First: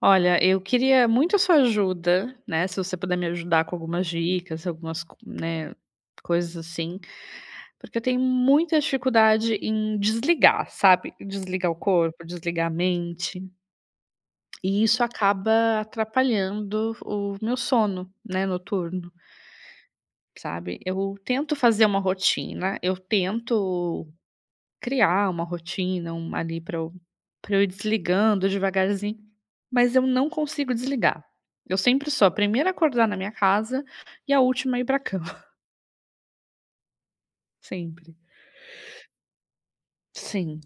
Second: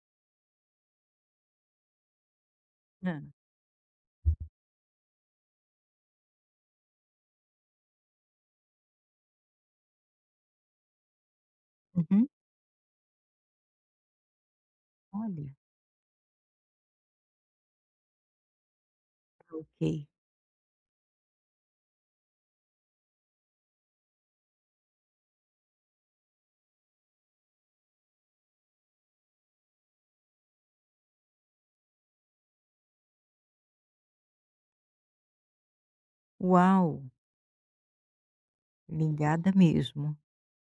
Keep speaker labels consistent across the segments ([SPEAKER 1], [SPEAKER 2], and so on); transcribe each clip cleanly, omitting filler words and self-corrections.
[SPEAKER 1] Olha, eu queria muito a sua ajuda, né, se você puder me
[SPEAKER 2] Hã.
[SPEAKER 1] ajudar com algumas dicas, algumas, co né, coisas assim, porque eu tenho muita dificuldade em desligar, sabe? Desligar o corpo,
[SPEAKER 2] Uhum.
[SPEAKER 1] desligar a mente, e isso
[SPEAKER 2] Olha,
[SPEAKER 1] acaba atrapalhando o meu sono, né, noturno,
[SPEAKER 2] tá ok.
[SPEAKER 1] sabe? Eu tento fazer uma rotina, eu tento criar uma rotina, um ali para eu pra eu ir desligando devagarzinho, mas eu não consigo desligar. Eu sempre sou a primeira a acordar na minha casa e a última a ir para cama,
[SPEAKER 2] Uau,
[SPEAKER 1] sempre.
[SPEAKER 2] ligada mesmo.
[SPEAKER 1] Sim.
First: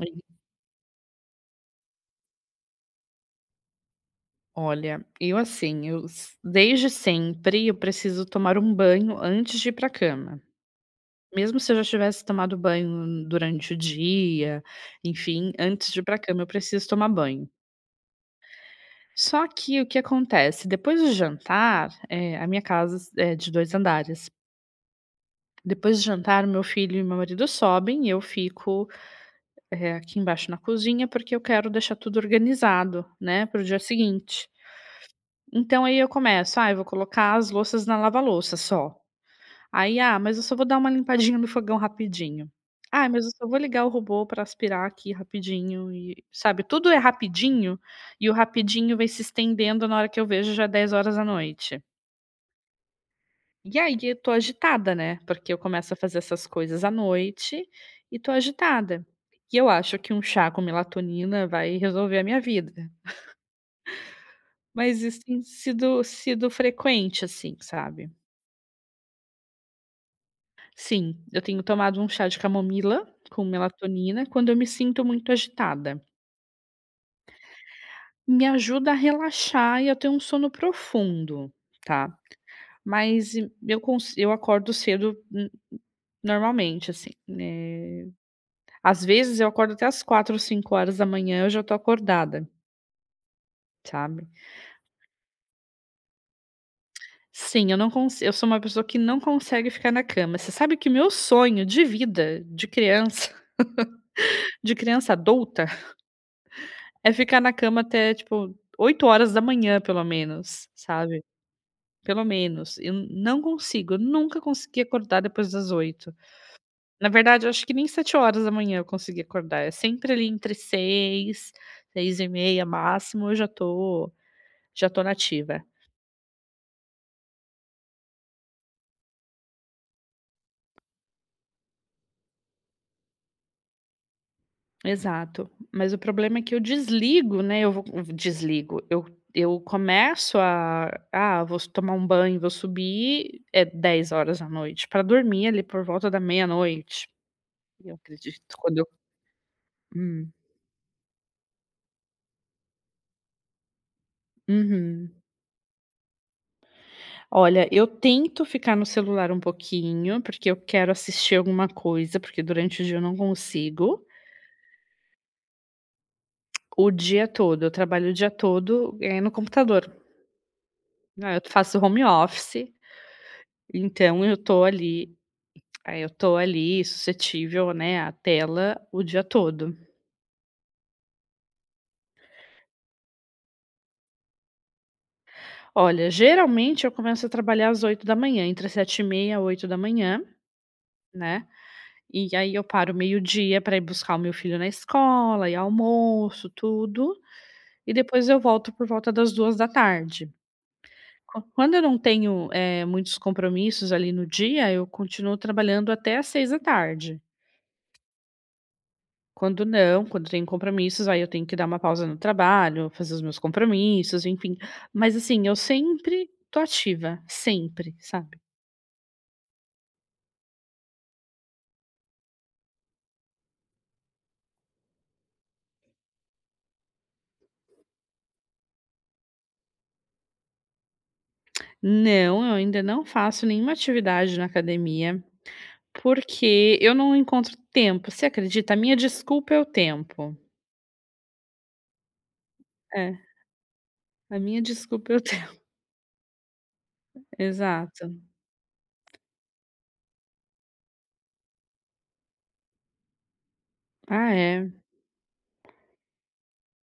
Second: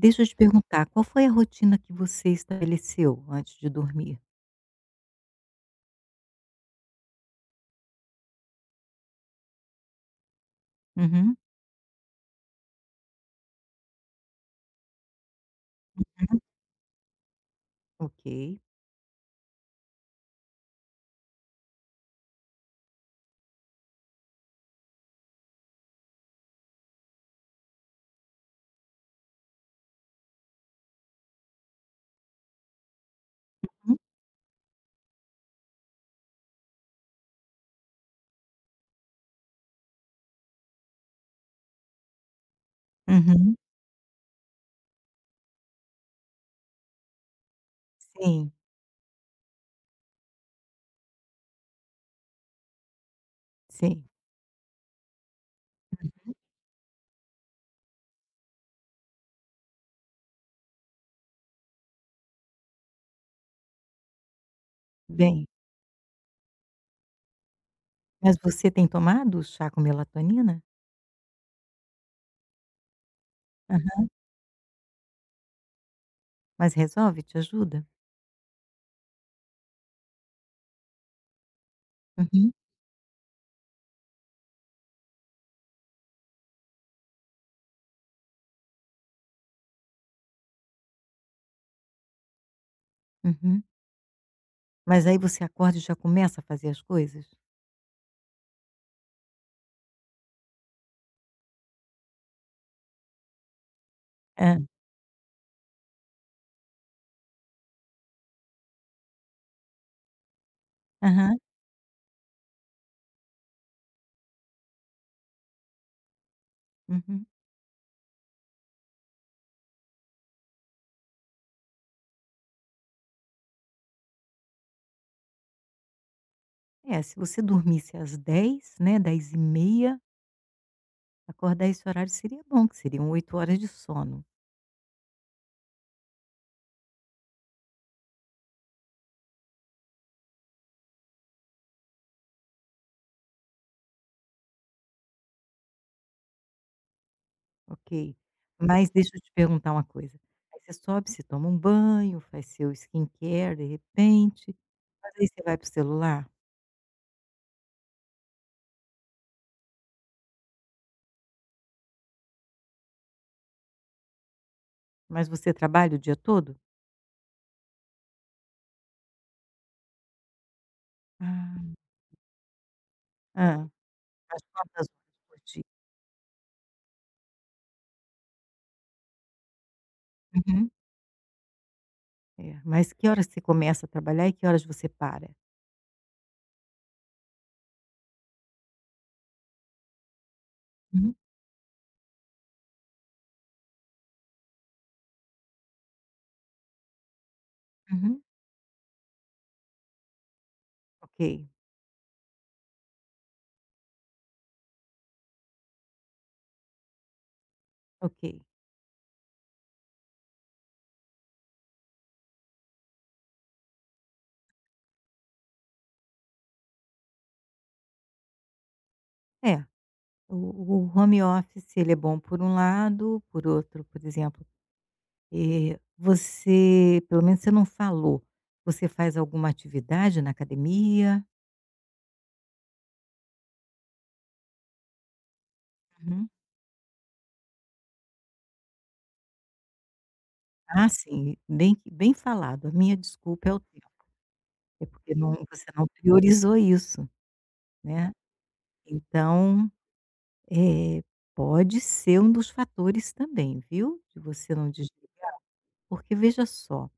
[SPEAKER 1] E
[SPEAKER 2] eu te, uhum, perguntar, qual foi a rotina que você estabeleceu antes de dormir?
[SPEAKER 1] olha, eu assim, eu s desde sempre eu preciso tomar um banho antes de ir para cama.
[SPEAKER 2] Uhum.
[SPEAKER 1] Mesmo se eu já tivesse tomado banho durante o dia, enfim, antes de ir para
[SPEAKER 2] Uhum.
[SPEAKER 1] cama eu preciso tomar banho.
[SPEAKER 2] Ok.
[SPEAKER 1] Só que o que acontece, depois do jantar, a minha casa é de 2 andares. Depois do jantar, meu filho e meu marido sobem e eu fico, aqui embaixo na cozinha, porque eu quero deixar tudo organizado, né, para o dia
[SPEAKER 2] Uhum.
[SPEAKER 1] seguinte. Então aí eu começo: "Ah, eu vou colocar as louças na lava-louça só". Aí: "Ah, mas eu só vou dar uma limpadinha no fogão rapidinho". "Ah, mas eu só
[SPEAKER 2] Uhum.
[SPEAKER 1] vou ligar o robô para aspirar aqui rapidinho", e sabe, tudo é rapidinho, e o
[SPEAKER 2] Sim,
[SPEAKER 1] rapidinho vai se estendendo, na hora que eu vejo já é 10 horas da noite. E aí
[SPEAKER 2] sim.
[SPEAKER 1] eu tô agitada, né, porque eu começo a fazer essas coisas à noite e tô agitada. E eu acho que um chá com melatonina vai resolver a minha vida. Mas isso tem
[SPEAKER 2] Bem,
[SPEAKER 1] sido frequente, assim, sabe.
[SPEAKER 2] mas você tem tomado o chá com melatonina?
[SPEAKER 1] Sim, eu tenho tomado um chá de camomila com
[SPEAKER 2] Aham.
[SPEAKER 1] melatonina quando eu me sinto muito agitada.
[SPEAKER 2] Mas resolve? Te ajuda?
[SPEAKER 1] Me ajuda a relaxar e eu tenho um sono profundo, tá.
[SPEAKER 2] Uhum.
[SPEAKER 1] Mas eu acordo cedo n normalmente, assim, né. Às vezes eu acordo até às 4 ou 5 horas da manhã, eu já tô acordada,
[SPEAKER 2] Uhum.
[SPEAKER 1] sabe.
[SPEAKER 2] Mas aí você acorda e já começa a fazer as coisas?
[SPEAKER 1] Sim, eu não consigo. Eu sou uma pessoa que não consegue ficar na cama. Você sabe que o meu sonho de vida, de criança,
[SPEAKER 2] Hã.
[SPEAKER 1] de criança adulta, é ficar na cama até, tipo, 8 horas da manhã, pelo menos, sabe.
[SPEAKER 2] Aham.
[SPEAKER 1] Pelo menos. Eu não consigo, eu nunca consegui acordar depois das 8. Na
[SPEAKER 2] Uhum.
[SPEAKER 1] verdade, eu acho que nem 7 horas da manhã eu consegui acordar, é sempre ali entre seis, 6h30 máximo, eu já tô nativa.
[SPEAKER 2] É, se você dormisse às 10h, né, 10h30? Acordar esse horário seria bom, que seriam 8 horas de sono,
[SPEAKER 1] Exato. Mas o problema é que eu desligo, né, eu vou desligo, eu começo a: "Ah, vou tomar um banho, vou subir", é 10 horas da noite para dormir ali por volta da meia-noite, eu
[SPEAKER 2] ok.
[SPEAKER 1] acredito,
[SPEAKER 2] Uhum.
[SPEAKER 1] quando eu,
[SPEAKER 2] Mas deixa eu te perguntar uma coisa,
[SPEAKER 1] hum.
[SPEAKER 2] aí você sobe, você toma um banho, faz seu skincare, de repente, mas
[SPEAKER 1] Uhum.
[SPEAKER 2] aí você vai para o celular,
[SPEAKER 1] Olha, eu tento ficar no celular um pouquinho, porque eu quero assistir alguma coisa, porque durante o dia eu não consigo.
[SPEAKER 2] mas você trabalha o dia todo?
[SPEAKER 1] O dia todo, eu trabalho o dia todo, no computador, né, eu
[SPEAKER 2] Ah,
[SPEAKER 1] faço home office,
[SPEAKER 2] hã, tá.
[SPEAKER 1] então eu
[SPEAKER 2] Faz
[SPEAKER 1] tô
[SPEAKER 2] quantas horas
[SPEAKER 1] ali
[SPEAKER 2] por dia?
[SPEAKER 1] aí eu tô ali suscetível, né, à tela o dia todo.
[SPEAKER 2] Uhum. É, mas que horas você começa a trabalhar e que horas você para?
[SPEAKER 1] Olha, geralmente eu começo a trabalhar às 8 da manhã, entre 7h30 h 8 da manhã,
[SPEAKER 2] Uhum,
[SPEAKER 1] né, e aí eu paro meio-dia para ir buscar o meu filho na escola e almoço, tudo, e
[SPEAKER 2] uhum.
[SPEAKER 1] depois eu volto por volta das 14h. Quan
[SPEAKER 2] Ok,
[SPEAKER 1] quando eu não tenho, muitos compromissos ali no dia, eu continuo trabalhando até às 6 da tarde.
[SPEAKER 2] ok.
[SPEAKER 1] Quando não, quando tenho compromissos, aí eu tenho que dar uma pausa no trabalho, fazer os meus compromissos, enfim. Mas assim, eu sempre tô ativa, sempre, sabe?
[SPEAKER 2] É, o o home office ele é bom por um lado, por outro, por exemplo. Você pelo menos você não falou, você faz alguma atividade na academia?
[SPEAKER 1] Não, eu ainda não faço nenhuma atividade na academia,
[SPEAKER 2] Uhum.
[SPEAKER 1] porque eu não encontro tempo. Você acredita? A minha desculpa é o tempo.
[SPEAKER 2] Ah, sim, bem falado, a minha
[SPEAKER 1] É,
[SPEAKER 2] desculpa é o tempo,
[SPEAKER 1] a minha
[SPEAKER 2] é
[SPEAKER 1] desculpa
[SPEAKER 2] porque
[SPEAKER 1] é o
[SPEAKER 2] não
[SPEAKER 1] tempo.
[SPEAKER 2] você não priorizou isso, né.
[SPEAKER 1] Exato.
[SPEAKER 2] Então, eh, pode ser um dos fatores também, viu, de
[SPEAKER 1] Ah,
[SPEAKER 2] você não
[SPEAKER 1] é.
[SPEAKER 2] desligar, porque veja só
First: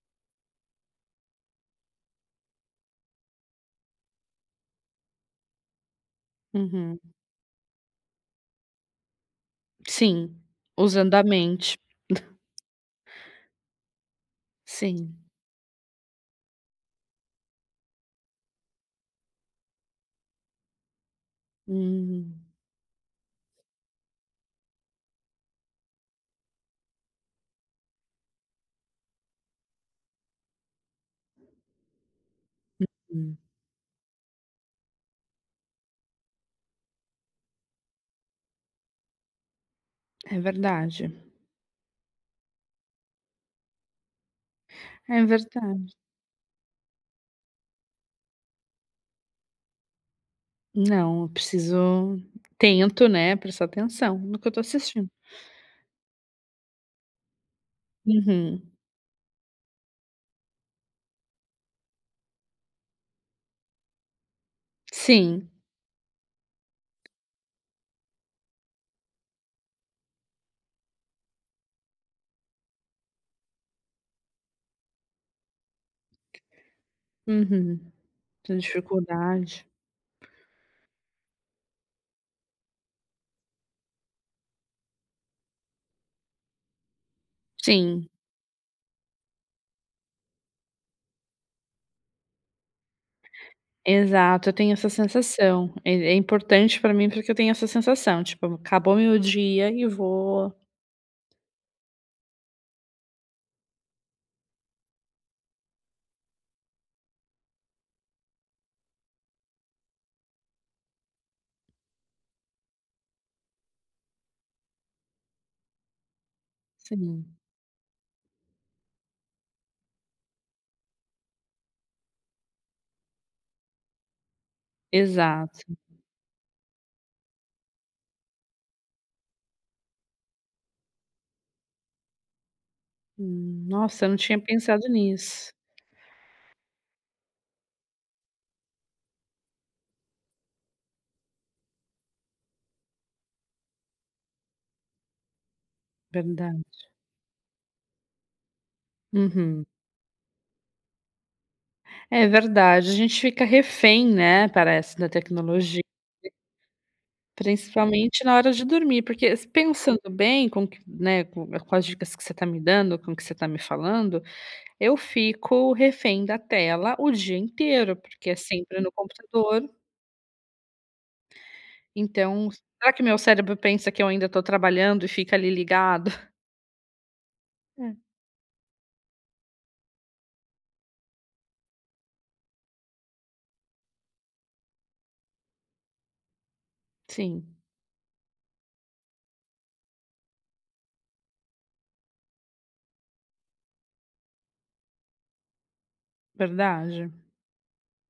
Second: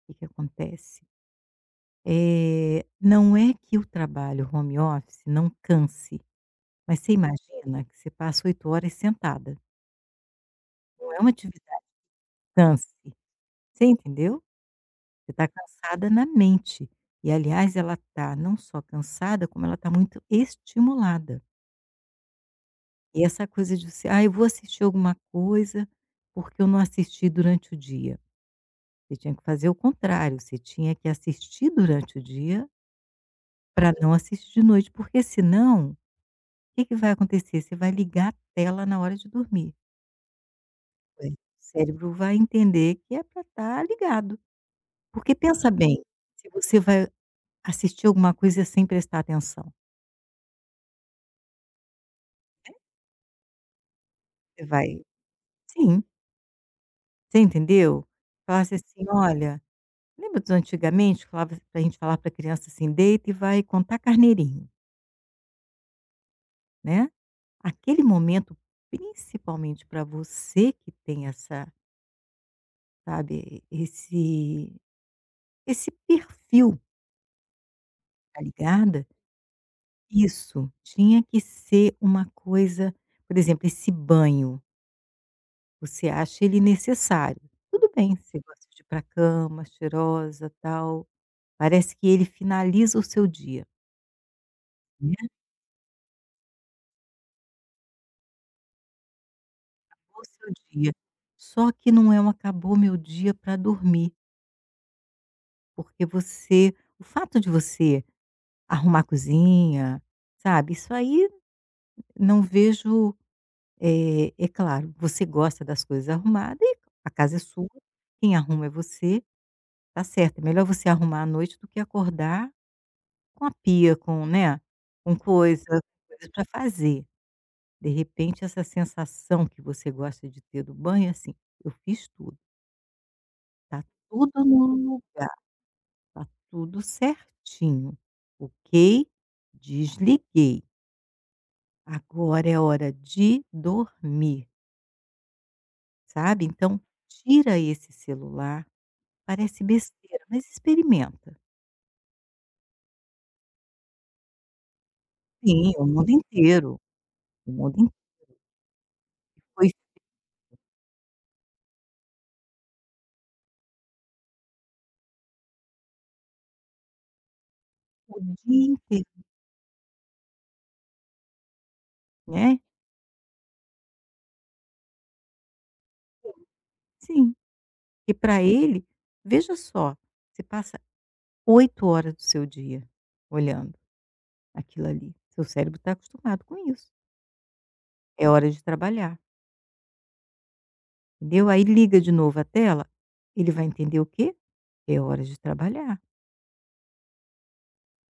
[SPEAKER 2] o que que acontece, não é que o trabalho home office não canse, mas
[SPEAKER 1] Uhum.
[SPEAKER 2] você imagina que você passa 8 horas sentada,
[SPEAKER 1] Sim,
[SPEAKER 2] não
[SPEAKER 1] usando
[SPEAKER 2] é
[SPEAKER 1] a
[SPEAKER 2] uma atividade.
[SPEAKER 1] mente.
[SPEAKER 2] Canse, você entendeu?
[SPEAKER 1] Sim.
[SPEAKER 2] Você está cansada na mente. E aliás ela está não só cansada, como ela está muito estimulada.
[SPEAKER 1] Hum,
[SPEAKER 2] E essa coisa de você: "Ah, eu vou assistir alguma coisa, porque eu não assisti durante o dia". Você tinha que fazer o contrário, você tinha que assistir durante o dia,
[SPEAKER 1] hum.
[SPEAKER 2] para não assistir de noite, porque senão, o que que vai acontecer? Você vai ligar a tela na hora de dormir.
[SPEAKER 1] É verdade.
[SPEAKER 2] Pois. O cérebro vai entender que é para estar ligado.
[SPEAKER 1] É
[SPEAKER 2] Porque pensa
[SPEAKER 1] verdade.
[SPEAKER 2] bem, se você vai assistir alguma coisa sem prestar atenção.
[SPEAKER 1] Não, eu preciso tento, né, prestar atenção no que eu tô
[SPEAKER 2] Você vai
[SPEAKER 1] assistindo.
[SPEAKER 2] Sim, você entendeu?
[SPEAKER 1] Uhum.
[SPEAKER 2] Falasse assim: "Olha", lembra dos antigamente que falava pra gente falar pra criança assim: "Deita e vai contar carneirinho",
[SPEAKER 1] Sim.
[SPEAKER 2] né. Aquele momento, principalmente para você que tem essa, sabe, esse perfil,
[SPEAKER 1] Uhum.
[SPEAKER 2] tá
[SPEAKER 1] Tenho
[SPEAKER 2] ligada?
[SPEAKER 1] dificuldade.
[SPEAKER 2] Isso, tinha que ser uma coisa, por exemplo, esse banho. Você acha ele necessário. Tudo
[SPEAKER 1] Sim,
[SPEAKER 2] bem, você gosta de ir pra cama, cheirosa, tal, parece que ele finaliza o seu dia,
[SPEAKER 1] exato, eu tenho essa
[SPEAKER 2] né,
[SPEAKER 1] sensação. É importante pra mim, porque eu tenho essa sensação, tipo, acabou meu dia e
[SPEAKER 2] o seu
[SPEAKER 1] vou.
[SPEAKER 2] dia. Só que não é um acabou meu dia para dormir, porque você o fato de você arrumar a cozinha, sabe, isso aí não vejo, é claro, você gosta das coisas arrumadas, e a
[SPEAKER 1] Sim,
[SPEAKER 2] casa é sua, quem arruma é você, tá certo, é melhor você arrumar à noite do que acordar com a pia, com, né, com
[SPEAKER 1] exato.
[SPEAKER 2] coisa, coisa pra fazer. De repente essa sensação que você gosta de ter do banho é assim: "Eu fiz tudo, tá
[SPEAKER 1] Nossa, eu não tinha
[SPEAKER 2] tudo no
[SPEAKER 1] pensado
[SPEAKER 2] lugar,
[SPEAKER 1] nisso.
[SPEAKER 2] tá tudo certinho, ok, desliguei, agora é hora de dormir", sabe.
[SPEAKER 1] Verdade.
[SPEAKER 2] Então tira esse celular, parece
[SPEAKER 1] Uhum.
[SPEAKER 2] besteira, mas experimenta.
[SPEAKER 1] É verdade, a gente fica refém, né, parece, da
[SPEAKER 2] Sim,
[SPEAKER 1] tecnologia.
[SPEAKER 2] o mundo inteiro,
[SPEAKER 1] Principalmente na hora de dormir, porque s
[SPEAKER 2] foi
[SPEAKER 1] pensando bem com que né, com as dicas que você está me dando, com o que você está me falando, eu fico refém da tela o dia inteiro,
[SPEAKER 2] o
[SPEAKER 1] porque é
[SPEAKER 2] dia
[SPEAKER 1] sempre no
[SPEAKER 2] inteiro,
[SPEAKER 1] computador, então
[SPEAKER 2] né.
[SPEAKER 1] será que meu cérebro pensa que eu ainda estou trabalhando e fica ali ligado?
[SPEAKER 2] Sim.
[SPEAKER 1] É,
[SPEAKER 2] E para ele, veja só, você passa 8 horas do seu dia olhando aquilo ali. Seu cérebro está acostumado com isso.
[SPEAKER 1] sim,
[SPEAKER 2] É hora de trabalhar, entendeu? Aí liga de novo a tela, ele vai entender o quê? É hora de trabalhar,
[SPEAKER 1] verdade.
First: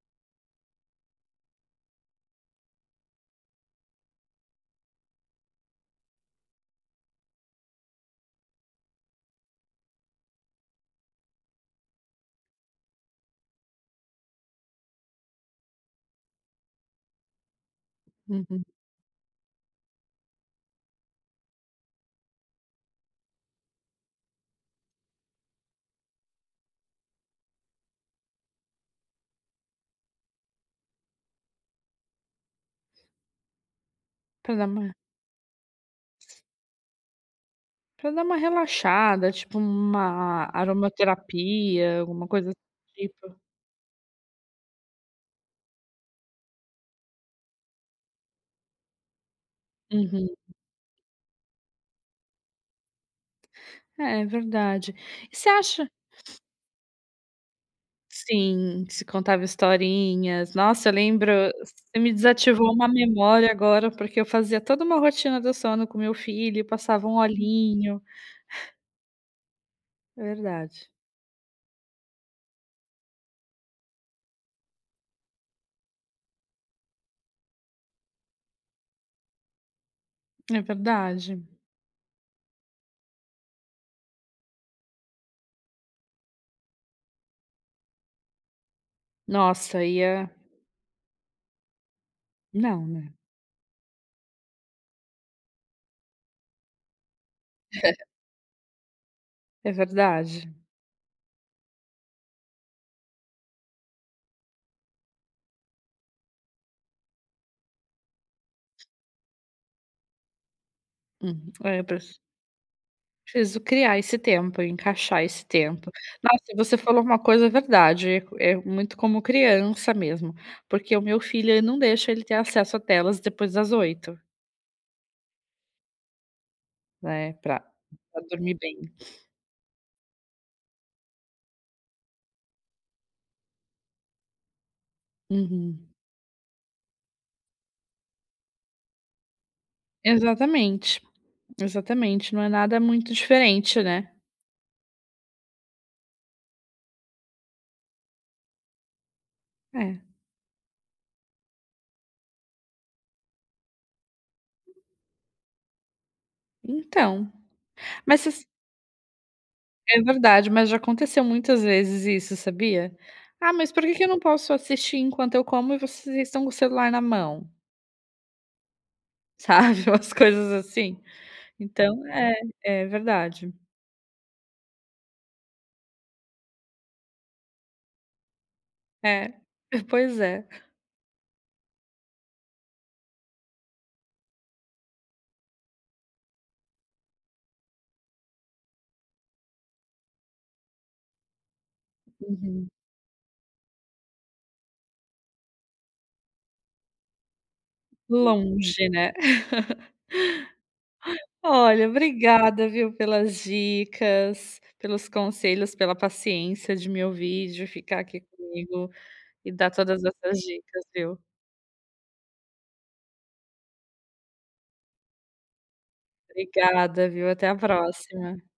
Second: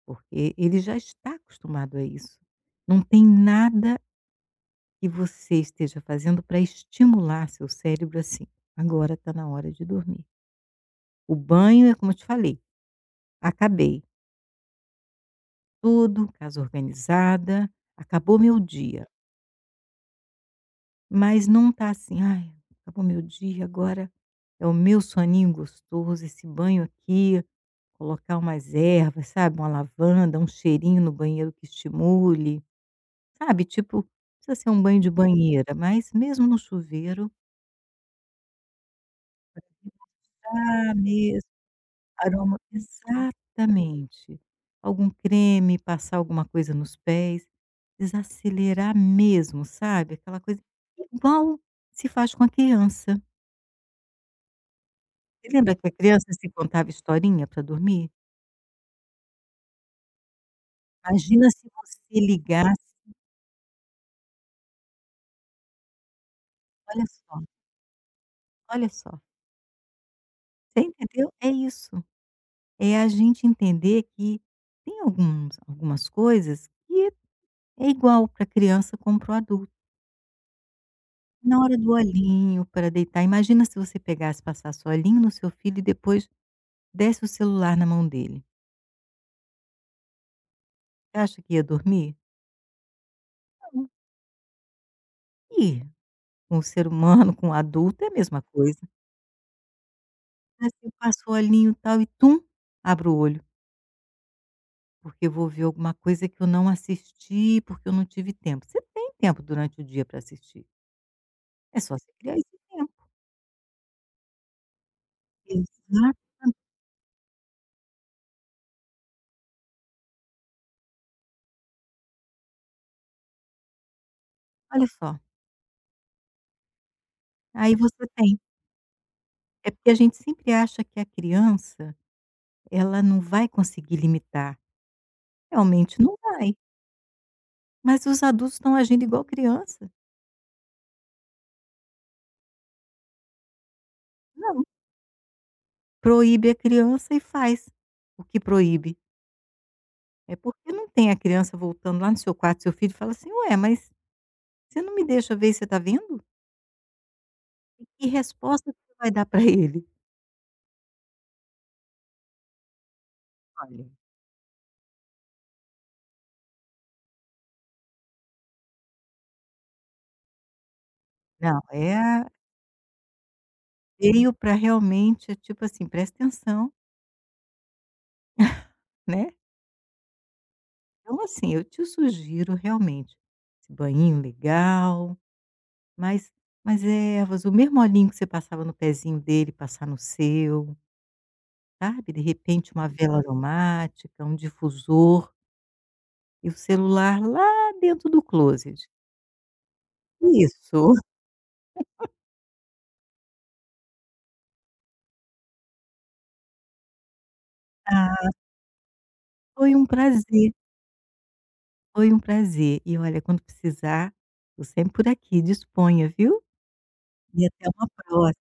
[SPEAKER 2] porque ele já está acostumado a isso. Não tem nada que você esteja fazendo para estimular seu cérebro assim. Agora está na hora de dormir. O banho é como eu te falei, acabei tudo, casa organizada, acabou meu
[SPEAKER 1] Uhum.
[SPEAKER 2] dia. Mas não tá assim: "Ai, acabou meu dia, agora é o meu soninho gostoso, esse banho aqui", colocar umas ervas, sabe, uma lavanda, um cheirinho no banheiro que estimule, sabe, tipo,
[SPEAKER 1] Pra
[SPEAKER 2] precisa
[SPEAKER 1] dar
[SPEAKER 2] ser um
[SPEAKER 1] uma
[SPEAKER 2] banho de banheira, mas mesmo no chuveiro.
[SPEAKER 1] pra dar uma relaxada, tipo uma
[SPEAKER 2] Ah, mesmo
[SPEAKER 1] aromaterapia, alguma coisa do
[SPEAKER 2] aroma,
[SPEAKER 1] tipo.
[SPEAKER 2] exatamente. Algum creme, passar alguma coisa nos pés, desacelerar mesmo, sabe,
[SPEAKER 1] Uhum.
[SPEAKER 2] aquela coisa igual se faz com a criança.
[SPEAKER 1] É, é verdade. E você
[SPEAKER 2] Você lembra que
[SPEAKER 1] acha.
[SPEAKER 2] a criança se contava historinha para dormir?
[SPEAKER 1] Sim, se contava historinhas. Nossa, eu lembro,
[SPEAKER 2] Imagina se
[SPEAKER 1] você
[SPEAKER 2] você
[SPEAKER 1] me desativou
[SPEAKER 2] ligasse
[SPEAKER 1] uma memória agora, porque eu fazia toda uma rotina do sono com meu filho,
[SPEAKER 2] Olha
[SPEAKER 1] passava um
[SPEAKER 2] só,
[SPEAKER 1] olhinho.
[SPEAKER 2] olha só,
[SPEAKER 1] É
[SPEAKER 2] você
[SPEAKER 1] verdade,
[SPEAKER 2] entendeu? É isso, é a gente entender que tem alguns algumas coisas que é igual para criança como para o adulto.
[SPEAKER 1] é verdade.
[SPEAKER 2] Na hora do olhinho para deitar, imagina se você pegasse, passasse o olhinho no seu filho e depois desse o celular na mão dele.
[SPEAKER 1] Nossa, ia.
[SPEAKER 2] Você acha que ia dormir?
[SPEAKER 1] Não, né,
[SPEAKER 2] Não. Ia. Com o ser humano, com o adulto, é a mesma coisa.
[SPEAKER 1] é verdade.
[SPEAKER 2] Mas passa o olhinho, tal, e tum, abre o olho. Porque eu vou ver alguma coisa que eu não assisti, porque eu não tive tempo. Você tem tempo durante o dia para assistir,
[SPEAKER 1] É,
[SPEAKER 2] é
[SPEAKER 1] eu
[SPEAKER 2] só você criar esse tempo.
[SPEAKER 1] preciso criar esse tempo, encaixar esse tempo.
[SPEAKER 2] Exato.
[SPEAKER 1] Nossa, você falou uma coisa, é verdade, é muito como criança mesmo, porque o meu filho, eu não deixa ele ter acesso a telas depois das oito,
[SPEAKER 2] Olha só,
[SPEAKER 1] né, pra
[SPEAKER 2] aí você
[SPEAKER 1] pra
[SPEAKER 2] tem.
[SPEAKER 1] dormir bem.
[SPEAKER 2] É porque a gente sempre acha que a criança, ela não vai conseguir limitar,
[SPEAKER 1] Uhum.
[SPEAKER 2] realmente não vai, mas os adultos estão agindo igual criança.
[SPEAKER 1] Exatamente, exatamente, não é nada muito diferente, né.
[SPEAKER 2] Não, proíbe a criança e faz o que proíbe.
[SPEAKER 1] É,
[SPEAKER 2] É porque não tem a criança voltando lá no seu quarto, seu filho, e fala assim: "Ué, mas você não me deixa ver se você está vendo?"
[SPEAKER 1] então,
[SPEAKER 2] E que
[SPEAKER 1] mas você s
[SPEAKER 2] resposta que você vai dar para ele?
[SPEAKER 1] é verdade, mas já aconteceu muitas vezes isso, sabia? "Ah, mas por
[SPEAKER 2] Olha.
[SPEAKER 1] que que eu não posso assistir enquanto eu como e vocês estão com o celular na mão?", sabe, umas coisas assim.
[SPEAKER 2] Não, é
[SPEAKER 1] Então
[SPEAKER 2] a
[SPEAKER 1] é, é verdade.
[SPEAKER 2] veio pra realmente, é tipo assim, presta atenção,
[SPEAKER 1] É,
[SPEAKER 2] né.
[SPEAKER 1] pois é.
[SPEAKER 2] Então assim, eu te sugiro realmente, esse banhinho legal, mas ervas, o mesmo olhinho que você passava no pezinho dele, passar no seu, sabe. De
[SPEAKER 1] Uhum.
[SPEAKER 2] repente uma vela aromática, um difusor e o celular lá dentro do closet.
[SPEAKER 1] Longe, né.
[SPEAKER 2] Isso.
[SPEAKER 1] Olha, obrigada, viu, pelas dicas, pelos conselhos, pela paciência de me ouvir, de ficar aqui
[SPEAKER 2] Ah,
[SPEAKER 1] comigo e dar
[SPEAKER 2] foi um
[SPEAKER 1] todas essas
[SPEAKER 2] prazer
[SPEAKER 1] dicas, viu.
[SPEAKER 2] foi um prazer. E olha, quando precisar, estou sempre por aqui. Disponha, viu?
[SPEAKER 1] Obrigada, viu,
[SPEAKER 2] E
[SPEAKER 1] até a
[SPEAKER 2] até uma
[SPEAKER 1] próxima.
[SPEAKER 2] próxima